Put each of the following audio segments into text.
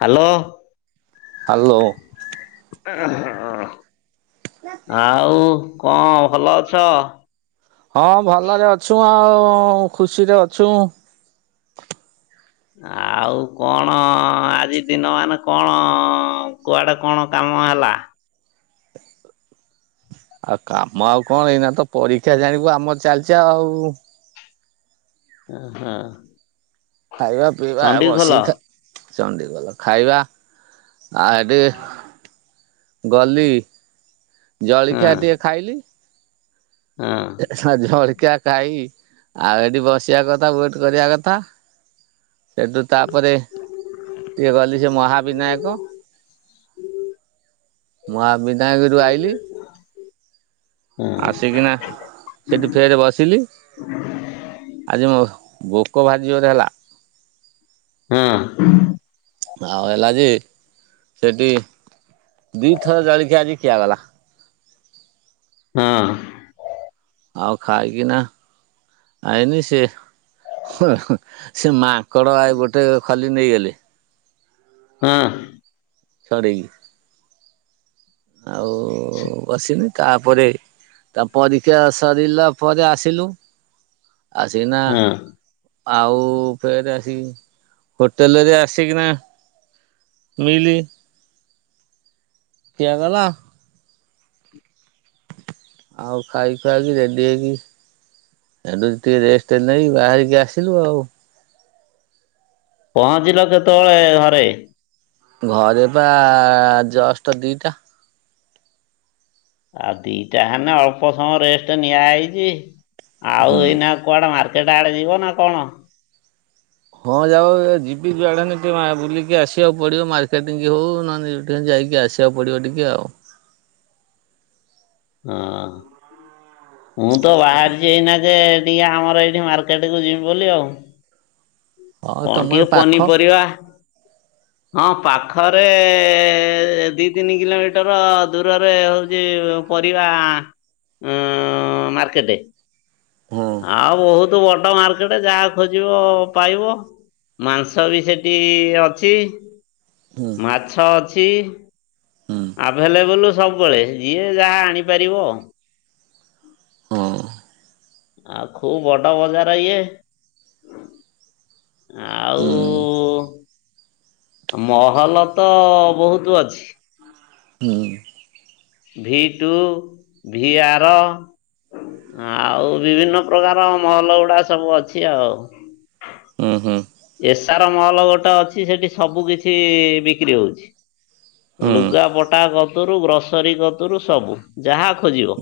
Hello, hello ହେଁ ହେଁ ହେଁ ହେଁ ହଁ। [unintelligible] ଆଉ କଣ ଭଲ ଅଛ? ହଁ ଭଲରେ ଅଛୁ ଆଉ ଖୁସିରେ ଅଛୁ। ଆଉ କଣ ଆଜି ଦିନ ମାନ କଣ କୁଆଡେ କଣ କାମ ହେଲା? ଆଉ କାମ ଆଉ କଣ ଏଇନା ତ ପରୀକ୍ଷା ଜାଣିବୁ ଆମର ଚାଲିଛି ଆଉ ଉଁହୁଁ। ଖାଇବା ପିଇବା ବସିକି ଖା ଚଣ୍ଡୀଗଲ ଖାଇବା ଆ ଏ ଟିକେ ଗଲି ଜଳଖିଆ ଟିକେ ଖାଇଲି। ହୁଁ। ସରି ଜଳୀଖିଆ ଖାଇ ଆଉ ଏଠି ବସିବା କଥା ୱେଟ କରିବା କଥା। ସେଠୁ ତାପରେ ଟିକେ ଗଲି ସେ ମହାବିନାୟକ। ମହାବିନାୟକରୁ ଆଇଲି। ହଁ ଆସିକିନା ସେଠୁ ଫେରେ ବସିଲି। ଆଜି ମୋ ଭୋକ ଭାରିଜୋରେ ହେଲା। ହୁଁ। ଆଉ ହେଲା ଯେ ସେଠି ଦିଇଥର ଜଳିଖିଆ ଆଜି ଖିଆଗଲା। ହଁଅ। ଆଉ ଖାଇକିିନା ଆଇନି ସେ ହେ ହେ ସେ ମା କଡ଼ ଆଈ ଗୋଟେ ଖଲି ନେଇଗଲେ। ହଁ ସଡେଇ। ଆଉ ବସିନି ତାପରେ ତା ପରୀକ୍ଷା ସରିଲା ପରେ ଆସିଲୁ। ଆସିକିନା ହଁ ଆଉ ଫେରେ ଆସିିକି ହୋଟେଲରେ ଆସିକିନା ଉଇଲେ ଖିଆଗଲା। ଆଉ ଖାଇ ଖୁଆକି ରେଡି ହେଇକି ସେଠୁ ଟିକେ ରେଷ୍ଟ ନେଇ ବାହାରିକି ଆସିଲୁ ଆଉ। ପହଞ୍ଚିଲ କେତେବେଳେ ଘରେ? ଘରେ ପା ଜଷ୍ଟ ଦିଟା। ଆଉ ଦିଟା ହେନେ ଅଳ୍ପ ସମୟ ରେଷ୍ଟ ନିଆ ହେଇଛି ଆଉ ହୁଁ। ଏଇନା କୁଆଡେ ମାର୍କେଟ ଆଡେ ଯିବ ନା କଣ? ହଁ ଯାଉ ଯିବି ଯୁଆଡେ ହେନେ ଟିକେ ବୁଲିକି ଆସିବାକୁ ପଡିବ ମାର୍କେଟିଂ କି ହଉ ନହନେ ତେ ଯାଇକି ଆସିବାକୁ ପଡିବ ଟିକେ ଆଉ। ହଁ ମୁଁ ତ ବାହାରି ସେଇନାକେ ଟିକେ ଆମର ଏଇଠି ମାର୍କେଟ କୁ ଯିବି ବୋଲି ଆଉ। ହଁ କଣ ତମର ଟିକେ ପାଖ ପନିପରିବା ହଁ ପାଖରେ ଦି ତିନି କିଲୋମିଟର ଦୂରରେ ହଉଛି ପରିବା ଅଁ ମାର୍କେଟ। ହଁ। ଆଉ ବହୁତ ବଡ ମାର୍କେଟ ଯାହା ଖୋଜିବ ପାଇବ। ମାଂସ ବି ସେଠି ଅଛି ହୁଁ ମାଛ ଅଛି। ହୁଁ ଆଭେଲେବଲ୍ ସବୁବେଳେ ଯିଏ ଯାହା ଆଣିପାରିବ। ହଁ। ଆଉ ଖୁବ ବଡ ବଜାର ଇଏ। ଆଉ ହୁଁ ଉ ମହଲ ତ ବହୁତ ଅଛି। ହୁଁ ଭି ଟୁ ଭି ଆର ଆଉ ବିଭିନ୍ନ ପ୍ରକାର ମହଲ ଗୁଡା ସବୁ ଅଛି ଆଉ। ଉ ହୁଁ। ଏସଆର ମହଲ ଗୋଟେ ଅଛି ସେଠି ସବୁ କିଛି ବିକ୍ରି ହଉଛି। ଲୁଗାପଟା କତରୁ ଗ୍ରୋସରୀ କତୁରୁ ସବୁ ଯାହା ଖୋଜିବ।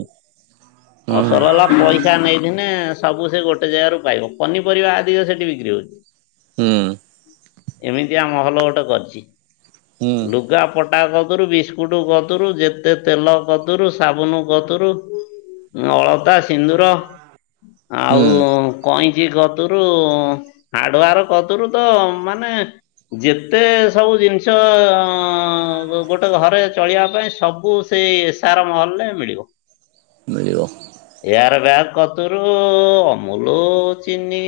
ହୁଁ ଅସଲ ହେଲା ପଇସା ନେଇଥିନେ ସବୁ ସେ ଗୋଟେ ଜାଗାରୁ ପାଇବ ପନିପରିବା ଆଧିକ ସେଠି ବିକ୍ରି ହଉଛି। ହୁଁ। ଏମିତି ଆ ମହଲ ଗୋଟେ କରିଛି। ହୁଁ ଲୁଗା ପଟା କଦୁରୁ ବିସ୍କୁଟ କଦୁରୁ ଯେତେ ତେଲ କଦୁରୁ ସାବୁନ କଦୁରୁ ଅଳତା ସିନ୍ଦୁର ହୁଁ ଆଉ କଇଁଚି କତରୁ ହାର୍ଡ଼ୱାର୍। କଦରୁ ତ ମାନେ ଯେତେ ସବୁ ଜିନିଷ ହଁ ଗୋଟେ ଘରେ ଚଳିବା ପାଇଁ ସବୁ ସେଇ ଏସ୍ଆର ମହଲରେ ମିଳିବ। ମିଳିବ। ଏୟାର ବ୍ୟାଗ କତରୁ ଅମୁଲ ଚିନି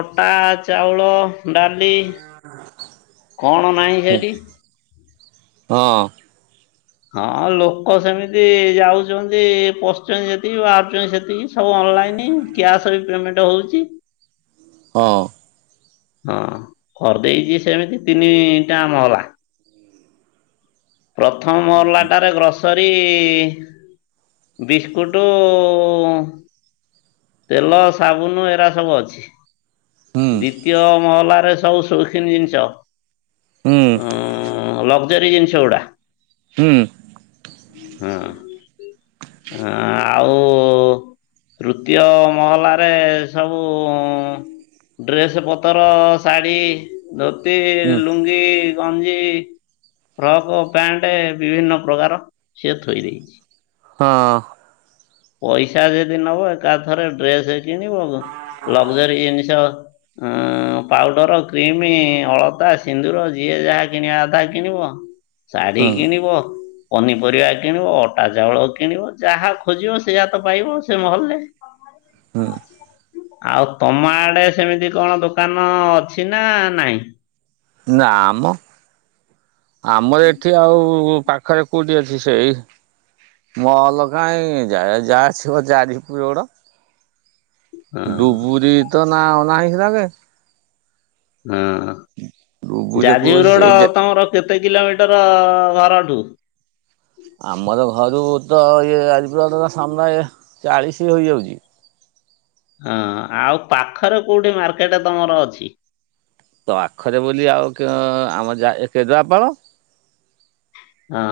ଅଟା ଚାଉଳ, ଡାଲି। କଣ ନାହିଁ ହଁ ସେଠି। ହଁ। ହଁ ଲୋକ ସେମିତି ଯାଉଛନ୍ତି ପଶୁଛନ୍ତି ଜେତିକି ବାହାରୁଛନ୍ତି ସେତି ସବୁ ଅନଲାଇନ କ୍ୟାସ ବି ପେମେଣ୍ଟ ହଉଛି। ହଁ। ହଁ କରିଦେଇଛି ସେମିତି ତିନିଟା ମହଲା। ପ୍ରଥମ ମହଲାଟାରେ ଗ୍ରସ୍ ଗ୍ରୋସରି ଇ ବିସ୍କୁଟ ତେଲ ସାବୁନ ଏରା ସବୁ ଅଛି ହୁଁ ଦ୍ଵିତୀୟ ମହଲାରେ ସବୁ ସୁ ସୌକୁନି ଜିନିଷ ହୁଁ ଉଁ ଲକ୍ଜରୀ ଜିନିଷ ଗୁଡା। ହୁଁ। ହଁ ହ ଆଉ ଦ୍ୱିତୀୟ ମହଲାରେ ସବୁ ଡ୍ରେସ ପତର ଶାଢ଼ୀ, ଧୋତି, ହୁଁ ଲୁଙ୍ଗି, ଗଞ୍ଜି ଫ୍ରକ୍ ପ୍ୟାଣ୍ଟ ବିଭିନ୍ନ ପ୍ରକାର ସିଏ ଥୋଇ ଦେଇଛି। ହଁ। ପଇସା ଯଦି ନବ ଏକା ଥରେ ଡ୍ରେସ କିଣିବ ଲକ୍ଜରୀ ଜିନିଷ ଅଁ ପାଉଡର, କ୍ରିମି, ଅଳତା, ସିନ୍ଦୁର ଯିଏ ଯାହା କିଣିବା କଥା କିଣିବ। ଶାଢୀ ହୁଁ କିଣିବ, ପନିପରିବା କିଣିବ, ଅଟା, ଚାଉଳ କିଣିବ ଯାହା ଖୋଜିବ ସେଇଆ ତ ପାଇବ ସେ ମହଲରେ। ହଁ। ଆଉ ତମ ଆଡେ ସେମିତି କଣ ଦୋକାନ ଅଛି ନା ନାଇଁ? ନା ଆମ ଆମର ଏଠି ଆଉ ପା ଖରେ କୁଦି ଅଛି ସେଇ ମଲ କାଇଁ ଯା ଯାହାସିବ ଚାରି ପୁର ଗୋଡ। ହଁ [unintelligible] ହଁ ଡୁବୁରି ଯାଜପୁର କହୁଛି ସେଇ ରୋଡ ଯେ ତମର କେତେ କିଲୋମିଟର ଘରଠୁ। ଆମର ଘରୁ ତ ଇଏ ଆଜି ପାନ୍ତ ସାମ୍ନା ଏ ଚାଳିଶ ହୋଇଯାଉଛି। ହଁ ଆଉ ପାଖରେ କୋଉଠି ମାର୍କେଟ ତମର ଅଛି? ତ ପାଖରେ ବୋଲି କ ଆଉ ଆମ ଯା କେଦୁଆପାଳ। ହଁ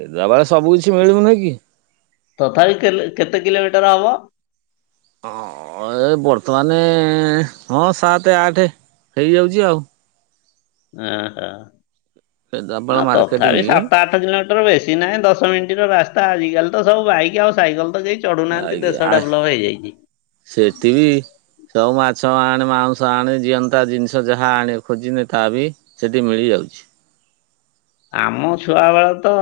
କେଦୁଆପାଳ ସବୁ କିଛି ମିଳିବନି କି? ତଥାପି କେଲେ କେତେ କିଲୋମିଟର ହବ? ହଁ ଏ ବର୍ତ୍ତମାନ ହଁ ସାତ ଆଠ ହେଇଯାଉଛି ଆଉ। ଓ କେନ୍ଦ୍ରାପାଳ ହ ମାର୍କେଟିଂ ତଥାପି ସାତ ଆ ଆଠ କିଲୋମିଟର ବେଶୀ ନାହିଁ ଦଶ ମିନିଟର ରାସ୍ତା ଆଜିକାଲି ତ ସବୁ ବାଇକ୍ ଆଉ ସାଇକେଲ ତ ଯାଇଛି। ଭାଇ ଆସେ ସେତିକି ସବୁ ମାଛ ଆଣେ ମାଉଁସ ଆଣି ଜିଅନ୍ତା ଜିନିଷ ଯାହା ଆଣ ଖୋଜିନେ ତା ବି ସେଠି ମିଳିଯାଉଛି। ଆମ ଛୁଆ ବେଳେ ତ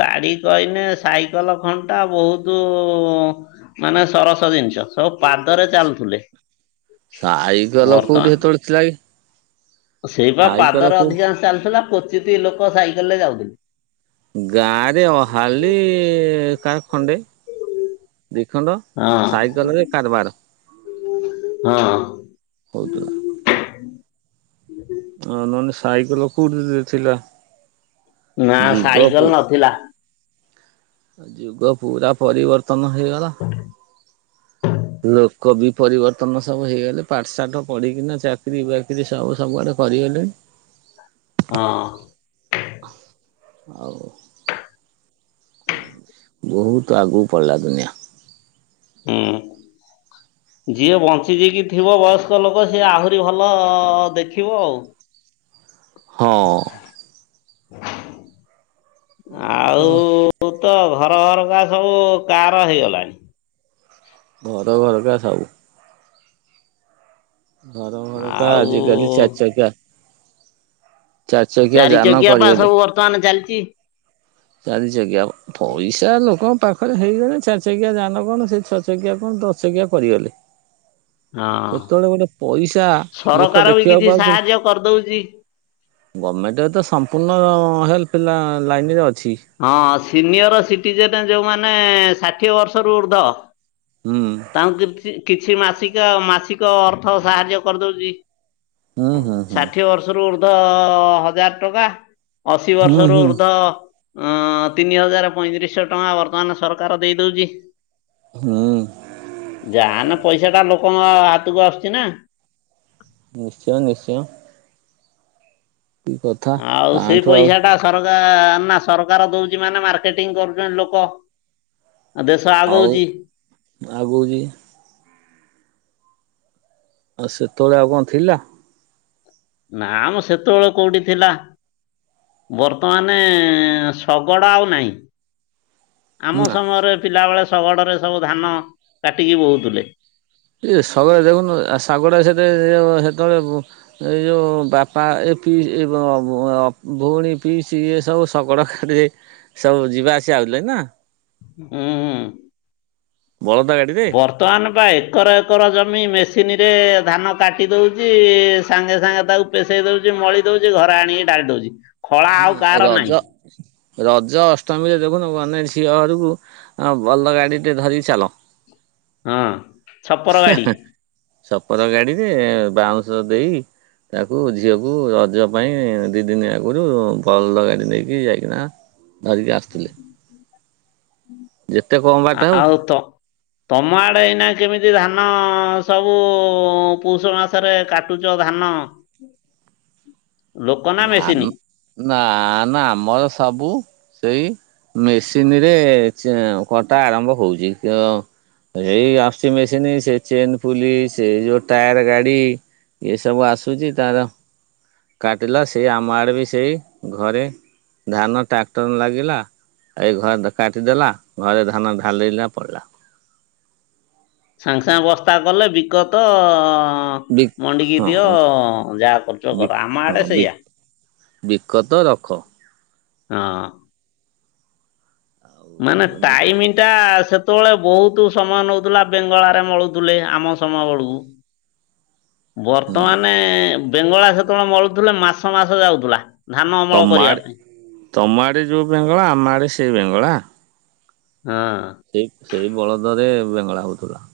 ଗାଡ଼ି କହିନେ ସାଇକେଲ ଖଣ୍ଟା ବହୁତ ତୁ ମାନେ ସରସ ଜିନିଷ ସବୁ ପାଦରେ ଚାଲୁଥିଲେ। ସାଇ ଗଲ କୋଉଠି ସେତେବେଳେ ଥିଲା କି? ସେଇପା ସାଇକଲ ପାଦରେ କୋଉ ଅଧିକାଂଶ ଚାଲିଥିଲା କୋଚିତ୍ ଲୋକ ସାଇକେଲ ରେ ଯାଉଥିଲେ। ଗାଁ ରେ ଅହାଲି କାହାର ଖଣ୍ଡେ ଦିଖଣ୍ଡ ହଁ ସାଇକେଲରେ କାରବାର ହଁ ହଉଥିଲା। ଅ ନହେଲେ ସାଇକେଲ କୋଉଠି ଥିଲା? ନା ଯୁଗ ପୁ ସାଇକେଲ ନଥିଲା। ଯୁଗ ପୁରା ପରିବର୍ତନ ହେଇଗଲା। ଲୋକ ବି ପରିବର୍ତ୍ତନ ସବୁ ହେଇଗଲେ ପାଠ ସାଠ ପଢିକିନା ଚାକିରୀ ବାକିରି ସୁ ସବୁଆଡେ କରିଗଲେ। ହଁ। ଆଉ। ବହୁତ ଆଗକୁ ପଳେଇଲା ଦୁନିଆଁ। ହୁଁ [inaudible] ଯିଏ ବଞ୍ଚିଯାଇକି ଥିବ ବୟସ୍କ ଲୋକ ସିଏ ଆହୁରି ଭଲ ଦେଖିବ ଆଉ। ହଁ। ଆଉ ତୁ ତ ଘର ଘର କା ସବୁ କାର ହେଇଗଲାଣି। ଘର ଘରକା ସବୁ। ଘର ଘରକା ଆଉ ଆଜିକାଲି ଚାରି ଚକକିଆ। ଚାରି ଚକିଆ ଯାନ ଚକିଆ ପା କରିଗଲେ ସବୁ ବର୍ତ୍ତମାନ ଚାଲିଛି। ଚାରି ଚକିଆ। ପଇସା ଲୋକଙ୍କ ପାଖରେ ହେଇଗଣି ଚାରି ଚକିଆ ଜାନ କଣ ସେ ଛଅ ଚକିଆ କଣ ଦଶ ଚକିଆ କରିଗଲେ। ହଁ ସେତେବେଳେ ଗୋଟେ ପଇସା ଲୋକ ଦେଖିବାକୁ ପାଉଥି କରିଦଉଚି। ଗମେଣ୍ଟରେ ତ ସମ୍ପୂର୍ଣ୍ଣ ହେଲ୍ପ ପିଲା ଲାଇନରେ ଅଛି। ହଁ ସିନିୟର ସିଟିଜେନ ଯୋଉମାନେ ଷାଠିଏ ବର୍ଷରୁ ଉର୍ଦ୍ଧ। ହୁଁ ତାଙ୍କୁ କିଛି କିଛି ମାସିକା ମାସିକ ଅର୍ଥ ସାହାଯ୍ୟ କରିଦଉଚି। ହୁଁ ହୁଁ ହୁଁ ଷାଠିଏ ବର୍ଷରୁ ଉର୍ଦ୍ଧ ହଜାର ଟଙ୍କା। ଅଶୀ ହୁଁ ବର୍ଷରୁ ହୁଁ ଉର୍ଦ୍ଧ ଅଁ ତିନି ହଜାର ପଇଁତିରିଶିଶହ ଟଙ୍କା ବର୍ତ୍ତମାନ ସରକାର ଦେଇ ଦଉଚି। ହୁଁ। ଯାନା ପଇସା ଟା ଲୋକଙ୍କ ହାତକୁ ଆସୁଚି ନା। ନିଶ୍ଚୟ ନିଶ୍ଚୟ। କି କଥା ଆଉ ସେଇ ତାଠୁ ଆଉ ପଇସା ଟା ସରକା ନା ସରକାର ଦଉଚି ମାନେ ମାର୍କେଟିଂ କରୁଚନ୍ତି ଲୋକ। ଆ ଦେଶ ଆଗୋଉଚି। ଆଗୋଉଚି। ଆଉ ସେତେବେଳେ ଆଉ କଣ ଥିଲା। ନାଁ ମ ସେତେବେଳେ କୋଉଠି ଥିଲା। ବର୍ତ୍ତମାନେ ଶଗଡ଼ ଆଉ ନାହିଁ। ଆମ ନା ସମୟରେ ପିଲାବେଳେ ଶଗଡ଼ରେ ସବୁ ଧାନ କାଟିକି ବୋହୁଥିଲେ। ଏ [unintelligible] ଦେଖୁନୁ ଶାଗଟା ସେତେ [unintelligible] ହେତେବେଳେ [unintelligible] ଏଇ ଯୋଉ ବାପା ଏ ପିଇ-ଇ-ବଅ-ବଅ ଭଉଣୀ ପିଇସି ଇଏ ସବୁ ଶଗଡ଼ ଖାଡିରେ ସବୁ ଯିବା ଆସିବା ହଉଥିଲେ ନା। ଉଁ ବଳଦ ଗାଡିରେ ବର୍ତ୍ତମାନ ପା ଏକର ଏକର ଜମି ମେସିନରେ ଧାନ କାଟି ଦଉଚି ସାଙ୍ଗେ ସାଙ୍ଗେ ତାକୁ ପେସେଇ ଦଉଚି ମଳି ଦଉଚି ଘରେ ଆଣିକି ଢ଼ାଳି ଦଉଚି ଖଳା ହଁ ଆଉ କାହାର ରଜ ନାହିଁ। ରଜ, ଅଷ୍ଟମୀରେ ଦେଖୁନୁ ମାନେ ଝିଅ ଘରକୁ ବଲଦ ଗାଡି ଟେ ଧରିକି ଚାଲ। ହଁ। ଛପର ହେଁ ଗାଡି ହେଁ ସପର ଗାଡିରେ ବାଉଁଶ ଦେଖିକି ତାକୁ ଝିଅକୁ ରଜ ପାଇଁ ଦୁଇ ଦିନ ଆଗରୁ ପଲ ଗାଡ଼ି ନେଇକି ଯାଇକିନା ଧରିକି ଆସୁଥିଲେ। ଯେତେ କମ୍ ବାଟ ହଉ ଆଉ ତ ତମ ଆଡେ ଏଇନା କେମିତି ଧାନ ସବୁ ପୌଷ ମାସରେ କାଟ ଟୁଚ ଧାନ। ଲୋକ ନା ମେସିନି? ଧାନ ନା ନା ଆମର ସବୁ ସେଇ ମେସିନ ରେ ଚେ କଟା ଆରମ୍ଭ ହଉଚି କ ‌ ଏଇ ଆସୁଚି ମେସିନ ସେ ଚେନ ପୁଲି ସେଇ ଯୋଉ ଟାୟାର ଗାଡି ଏଇସବୁ ଆସୁଚି ତାର କାଟିଲା ସେ ଆମ ଆଡ଼େ ବି ସେଇ ଘରେ ଧାନ ଟ୍ରାକ୍ଟର ଲାଗିଲା। ଏଇ ଘରେ କାଟି ଦେଲା ଘରେ ଧାନ ଢାଲିଲା ପଳେଇଲା। ସାଙ୍ଗେ ସାଙ୍ଗେ ବସ୍ତା କଲେ ବିକତ ବି ଅ ମଣ୍ଡିିକି ଦିଅ ହଁ ଯାହା କରୁଚ କର ଆମ ଆଡେ ସେଇଆ। ବିକତ ରଖ। ହଁ। ଆଉ ମାନେ ଏମିତି ଟାଇମ ଟା ସେ ସେତେବେଳେ ବହୁତ ସମୟ ନେଉଥିଲା ବେଙ୍ଗଳା ରେ ମଳୁଥିଲେ ଆମ ସମୟ ବେଳକୁ। ହୁଁ ବର୍ତ୍ତମାନ ବେଙ୍ଗଳା ସେତେବେଳେ ମଳୁଥିଲେ ମାସ ମାସ ଯାଉଥିଲା। ଧାନ ଅମଳ ତମ କରିବା ଆଡ଼େ ପାଇଁ ତମ ଆଡ଼େ ଯେଉଁ ବେଙ୍ଗଳା ଆମ ଆଡ଼େ ସେଇ ବେଙ୍ଗଳା। ହଁ। ସେଇ ସେଇ ବଳଦରେ ବେଙ୍ଗଳା ହଉଥିଲା।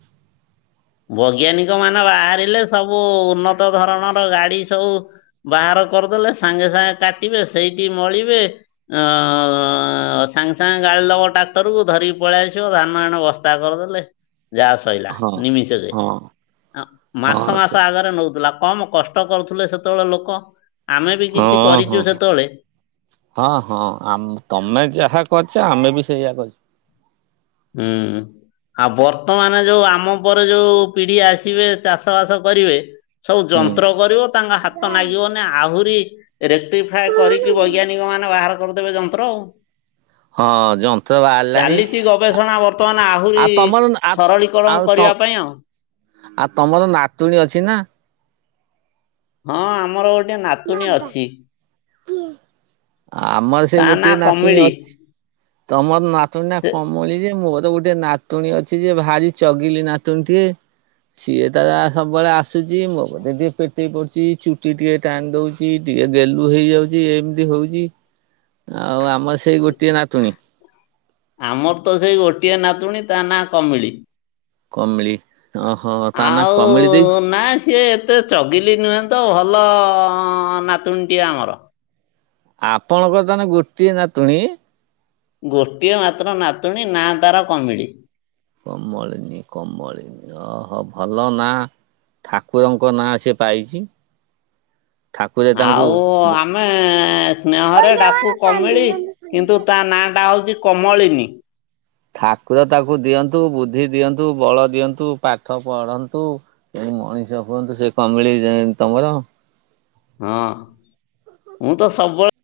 ବୈଜ୍ଞାନିକ ମାନେ ବାହାରିଲେ ସବୁ ଉନ୍ନତ ଧରଣର ଗାଡି ସବୁ ବାହାର କରିଦେଲେ ସାଙ୍ଗେ ସାଙ୍ଗେ କାଟିବେ ସେଇଠି ମଳିବେ ଅ ସାଙ୍ଗେ ସାଙ୍ଗେ ଗାଳି ଲବ ଟ୍ରାକ୍ଟର କୁ ଧରିକି ପଳେଇ ଆସିବ ଧାନ ଏଣ ବସ୍ତା କରିଦେଲେ ଯାହା ସଇଲା ହଁ ନିମିଷକେ ହଁ ମାସ ହଁ ମାସ ସେ ଆ ଜରେ ନଉଥିଲା କମ୍ କଷ୍ଟ କରୁଥିଲେ ସେତେବେଳେ ଲୋକ। ଆମେ ବି ହଁ କିଛି କରିଛୁ ହଁ ହଁ। ସେତେବେଳେ ହଁ ହଁ ଆମ ତମେ ଯାହା କରିଛ ଆମେ ବି ସେଇୟା କରିଛେ ହୁଁ। ଆଉ ବର୍ତ୍ତମାନ ଯୋଉ ଆମ ପରେ ଯୋଉ ପିଢି ଆସିବେ ଚାଷ ବାସ କରିବେ ସବୁ ହୁଁ ଯନ୍ତ୍ର କରିବ ତାଙ୍କ ହାତ ନାଗିବ ନା ଆହୁରି ରେକ୍ଟ୍ରିଫାଏ କରିକି ବୈଜ୍ଞାନିକ ମାନେ ବାହାର କରିଦେବେ ଯନ୍ତ୍ର ଆଉ ହଁ ଯନ୍ତ୍ର ବାହାରିଲାଣି ଚାଲିଛି ଗବେଷଣା ବର୍ତ୍ତମାନ ଆହୁରି ଆଉ ତମର ଆ ସରଳୀକରଣ ଆଉ ତ କରିବା ପାଇଁ ଆଉ ଆଉ ତମର ନାତୁଣୀ ଅଛି ନା? ହଁ ଆମର ଗୋଟେ ନାତୁଣୀ ଅଛି। ଆମର ତା ସେଇ ନାଁ ଗୋଟିଏ ନାତୁଣୀ କମିଳି। ଅଛି। ତମର ନାତୁଣୀ ନା ସେ କମଳି ଯେ ମୋର ଗୋଟେ ନାତ ତୁଣି ଅଛି ଯେ ଭାରି ଚଗିଲି ନାତୁଣି ଟିଏ। ସିଏ ତା ସବୁବେଳେ ଆସୁଛି ମୋ ବଧେ ଟିକେ ପେଟେଇ ପଡୁଛି ଚୁଟି ଟିକେ ଟାଣି ଦଉଛି ଟିକେ ଗେଲୁ ହେଇଯାଉଛି ଏମିତି ହଉଛି ଆଉ ଆମେ ସେଇ ଗୋଟିଏ ନାତୁଣୀ? ଆମର ତ ସେଇ ଗୋଟିଏ ନାତୁଣୀ ତା ନାଁ କମଳି। କମିଳି ଓହୋ ତା ନା ଆଉ କମିଳି ଦେଇଛି ନା ସିଏ ଏତେ ଚଗିଲି ନୁହେଁ ତ ଭଲ ନାତୁଣୀଟିଏ ଆମର। ଆପଣଙ୍କ ତାହାଲେ ଗୋଟିଏ ନାତୁଣୀ। ଗୋଟିଏ ମାତ୍ର ନାତୁଣୀ ନାଁ ତାର କମିଳି। କମଳିନୀ କମଳିନୀ ଅହ ଭଲ ନା। ଠାକୁରଙ୍କ ନାଁ ସେ ପାଇଛି। ଠାକୁରେ ତାଙ୍କୁ ଆଉ ଆମେ ସ୍ନେହରେ କହିଦେ ମ ଡାକୁ ସାନ୍ଭି କମିଳି। ନହେଲେ ସାନ୍ଭି କିନ୍ତୁ ତା ନାଁ ଟା ହଉଛି କମଳିନୀ। ଠାକୁର ତାକୁ ଦିଅନ୍ତୁ ବୁଦ୍ଧି ଦିଅନ୍ତୁ, ବଳ ଦିଅନ୍ତୁ, ପାଠ ପଢନ୍ତୁ। ତେଣୁ ମଣିଷ ହୁଅନ୍ତୁ ସେ କମଳି ତମର। ହଁ ମୁଁ ତ ସବୁବେଳେ